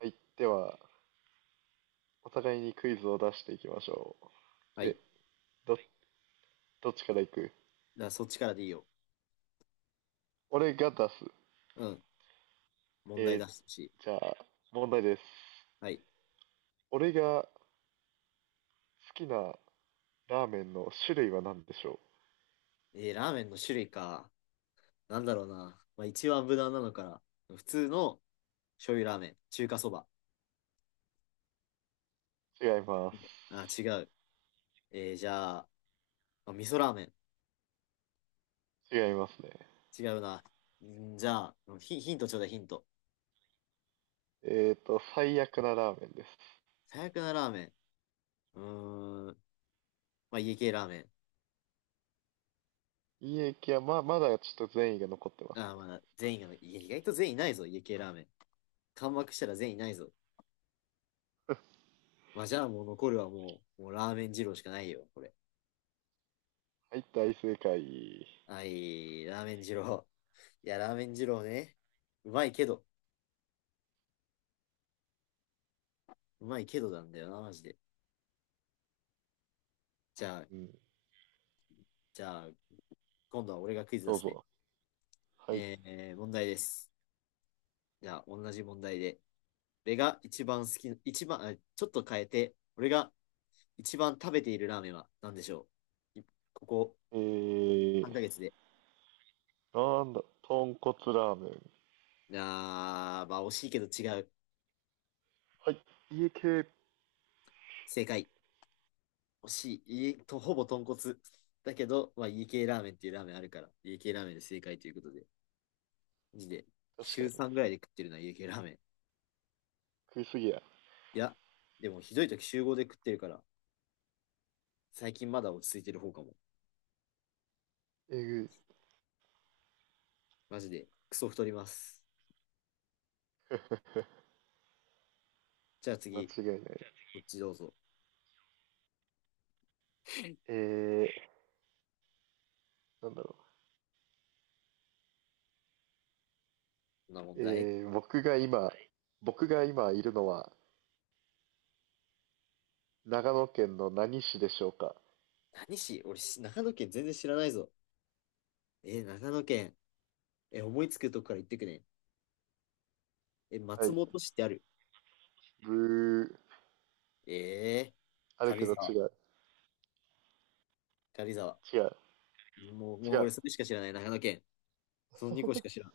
はい、では、お互いにクイズを出していきましょはう。い。ど、どっちからいく？だそっちからでいいよ。俺が出す。うん。問題え出してほしい。ーじゃあ、問題です。はい。俺が好きなラーメンの種類は何でしょラーメンの種類か。なんだろうな。まあ、一番無難なのから。普通の醤油ラーメン。中華そば。う？違います。あ、違う。じゃあ、あ、味噌ラーメン。違いますね。違うな。んじゃあ、ヒントちょうだい、ヒント。えっと、最悪なラーメンです。最悪なラーメン。うーん。まあ、家系ラーメン。いい駅は、まだちょっと善意が残ってます。あー、まだ全員が、いや意外と全員いないぞ、家系ラーメン。完幕したら全員いないぞ。まあ、じゃあもう残るはもう、もうラーメン二郎しかないよ、これ。はい、大正解。はい、ラーメン二郎。いや、ラーメン二郎ね。うまいけど、うまいけどなんだよな、マジで。じゃあ、うん、じゃあ、今度は俺がクイズ出どうすね。ぞ。はい。問題です。じゃあ、同じ問題で。俺が一番好き、一番、あちょっと変えて、俺が一番食べているラーメンは何でしょういここえ3ー、ヶ月で。なんだ、豚骨ラーメン。あー、まあ惜しいけど違う。はい、家系。確正解。惜しい。いいと、ほぼ豚骨。だけど、まあ家系ラーメンっていうラーメンあるから、家系ラーメンで正解ということで。マジで、か週に。3ぐらいで食ってるな、家系ラーメン。食いすぎや。いや、でもひどい時週5で食ってるから、最近まだ落ち着いてる方かも。えぐい。マジで、クソ太ります。じゃあ間次、違いない。こっちどうぞ。えー、なんだろこんな問う。題。僕が今いるのは、長野県の何市でしょうか？何し、俺長野県全然知らないぞ。長野県。思いつくとこから言ってくね。は松い。本市ってある。ブー。えー、ある軽け井ど沢、違う。軽井沢。違う。もう、も違う俺う。それしか知らない、長野県。その2個しか知らん。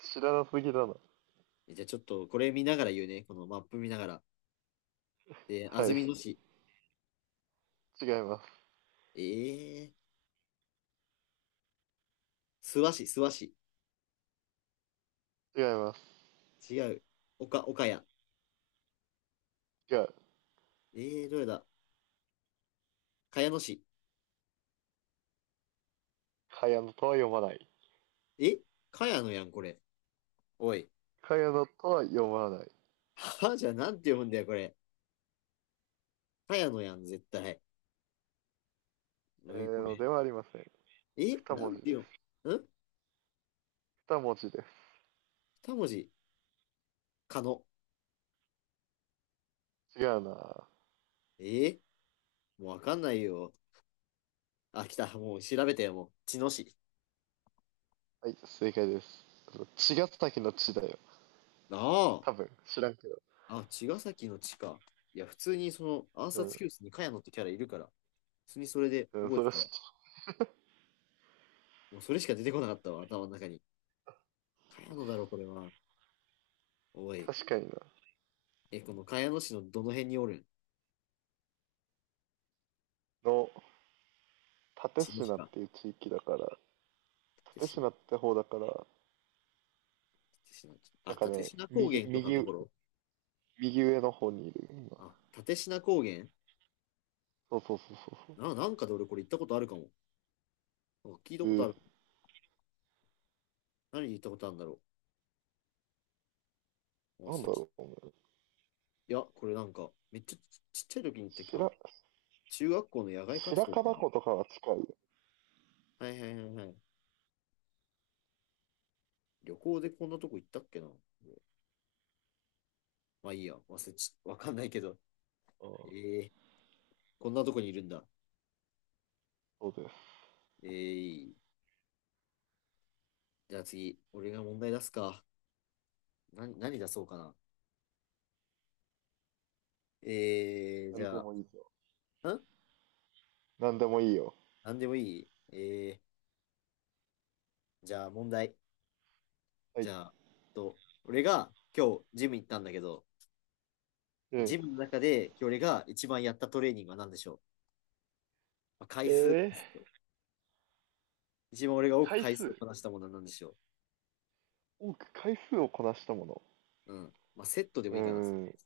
知らなすぎだな。じゃあちょっとこれ見ながら言うね。このマップ見ながら。安はい。曇野市。違います。えー、諏訪市、諏訪市。違います。違う。岡谷。違う。どれだ。茅野市。かやのとは読まない。え茅野やん、これ。おい。かやのとは読まない。じゃあ、なんて読むんだよ、これ。茅野やん、絶対。えおい、こー、のれ。ではありません。二な文ん字てです。読むん。二文字で二文字。かの。す。違う。なはえもうわかんないよ。あ、来た。もう調べてよ、もう。茅野市。い、正解です。あの茅ヶ崎の地だよ。あ多分、知らんけど。あ。あ、茅ヶ崎の地か。いや、普通に暗う殺ん。教室に茅野ってキャラいるから、普通にそれでうん、覚えそれてはた知っわ。てもうそれしか出てこなかったわ、頭の中に。茅野だろ、これは。おい。確かにな。この茅野市のどの辺におるん。の、蓼茅野市科っか。ていう地域だから、立蓼科、科って方だから、立科。なあ、んかね、立科高右、原とかのと右、ころ。右上の方にいる今。あ、立科高原。そうそうそうそうなんかで俺これ行ったことあるかも。なんか聞いたそう。こうとあー、る。何に行ったことあるんだろう。な忘んれだちろう、おいや、これなんか、めっちゃちっちゃい時に行った、あ、白、中学校の野外白活動か樺な。湖とかは近いよ。はいはいはいはい。旅行でこんなとこ行ったっけな。まあいいや、忘れち、わかんないけど。あえあ、ー、こんなとこにいるんだ。そうです。えー、じゃあ次、俺が問題出すか。何出そうかな。なじんでゃあ、もいいぞ。んなんでもいいよ。なんでもいい。えじゃあ問題。はじい。ゃあ、と、俺が今日ジム行ったんだけど、うジん。ムの中で今日俺が一番やったトレーニングは何でしょう、まあ、え回数でー、す。一番俺が多く回回数を数。こなしたものは何でしょ多く回数をこなしたもの。う。うん。まあ、セットでもうーいいかな。ん。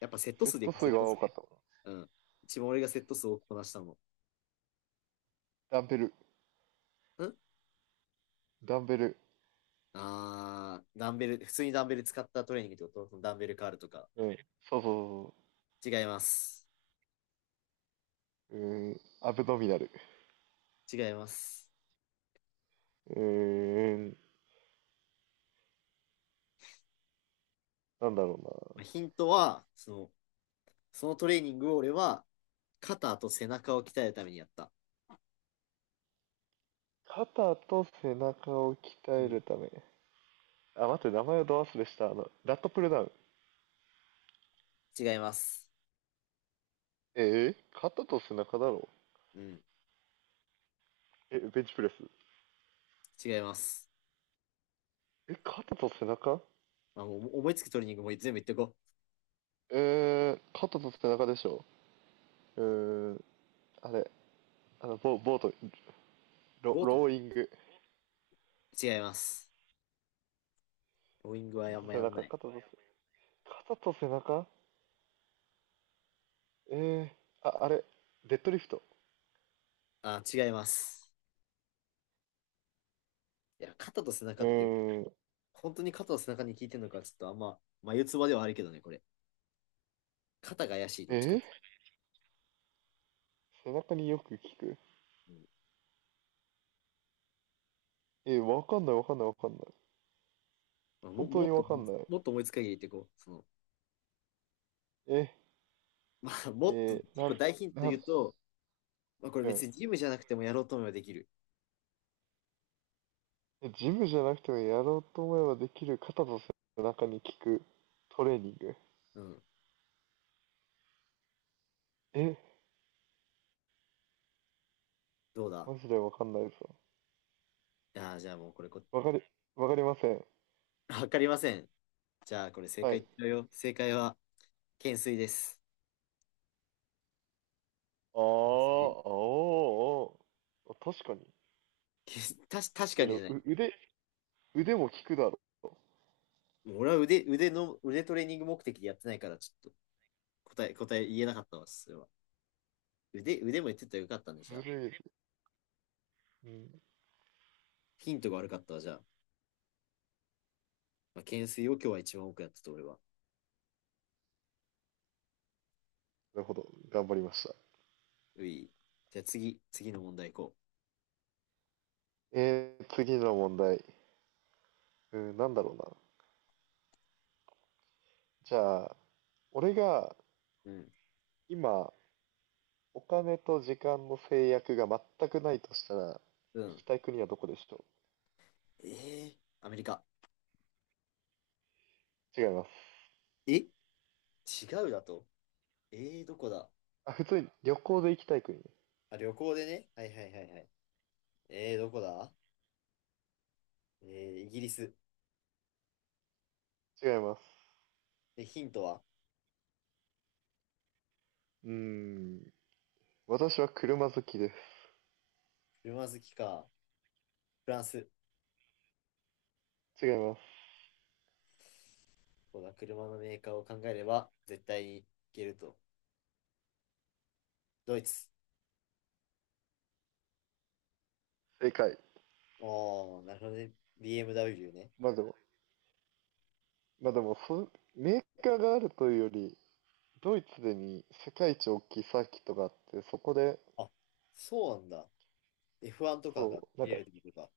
やっぱセットセッ数でいトこう、セ数ッがト数。多かったもの。うん。一番俺がセット数を多くこなしたもダンベル。の。ダンベル。あー、ダンベル、普通にダンベル使ったトレーニングってことダンベルカールとか。うん。そうそうそう違います。そう。うーん。アブドミナル。違います。うーん。なんだろうまな。あ、ヒントは、そのトレーニングを俺は、肩と背中を鍛えるためにやった。肩と背中を鍛うえん。るため。あ、待って、名前をど忘れした。あの、ラットプルダウン。違います。えー、肩と背中だろ？うん。え、ベンチプレス。違います。え、肩と背中？まあ、もう思いつくトレーニングも全部言ってこう。えー、肩と背中でしょ。うーん、あれ、あの、ボボート、ロボートもローイング。違います。ローイングは肩あんとま背やん中、ない。肩と背、肩と背中？えー、あ、あれ、デッドリフト。あ、違います。いや、肩と背う中って、ーん、本当に肩と背中に効いてるのか、ちょっとあんま、眉唾ではあるけどね、これ。肩が怪しい、どえっちかっー、て。背中によく効く。うん。えー、わかんないわかんないわかんない。まあ、本当にわかんない。もっと思いつく限り言ってこう。その、え まあ、もっと、えー、結な構ん、大ヒントな言ん、うと、まあ、これうん。別にジムじゃなくてもやろうと思えばできる。えジムじゃなくてもやろうと思えばできる肩と背中に効くトレーニング。うん。え、どうだ。マジでわかんないぞ。ああ、じゃあもうこれこっ。 わかり、わかりません。わかりません。じゃあ、これ正は解い。言っちゃうよ。正解は、懸垂です。ああ、お懸垂ー、おー。あ確かに。けたし、確いかや、でにじもゃない。う腕、腕も効くだろう。もう俺は腕のトレーニング目的でやってないから、ちょっと答え言えなかったわ、それは。腕も言ってたらよかったんで、じゃずあ。るい。うん。ヒントが悪かったわ、じゃあ。まあ、懸垂を今日は一番多くやってた、俺は。なるほど。頑張りました。うい。じゃあ次、次の問題行こえー、次の問題。うん、なんだろうな。じゃあ、俺がう。うん。今、お金と時間の制約が全くないとしたら、う行ん。きたい国はどこでしょえアメリカ。う？違います。え違うだと。えどこだ。あ、普通に旅行で行きたい国。あ、旅行でね。はいはいはいはい。どこだ。えイギリス。違います。で、ヒントはうーん、私は車好きで車好きか、フランス、す。違います。こう車のメーカーを考えれば絶対にいけると。ドイツ。正解。ああなるほどね。BMW ね。まあでも、まあでも、メーカーがあるというより、ドイツでに世界一大きいサーキットがあって、そこで、あ、そうなんだ。F1 とかがそう、なん見えか るってことか。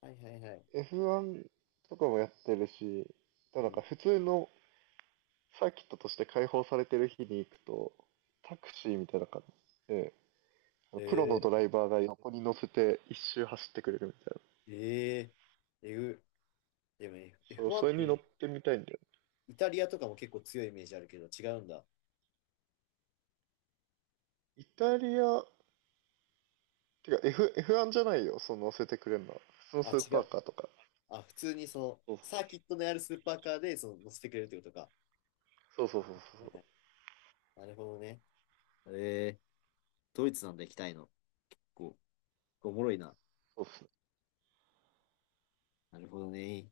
はいはいはい。F1 とかもやってるし、でうもなんかん。普通のサーキットとして開放されてる日に行くと、タクシーみたいな感じで、プロのドえライバーが横に乗せて一周走ってくれるみたいな。ー、ええぐ。でも そ F- う、1そっれてに乗イってみたいんだよね。イタリアとかも結構強いイメージあるけど違うんだ。イタリア、てか F、F1 じゃないよ、その乗せてくれるのは。普通のあ、スー違パう。ーカーとか。あ、普通にそのそうサーキットのあるスーパーカーでその乗せてくれるってことか。そうそうそうそはいはう。い。なるほどね。えー、ドイツなんだ、行きたいの。こおもろいな。そうっすねなるほどね。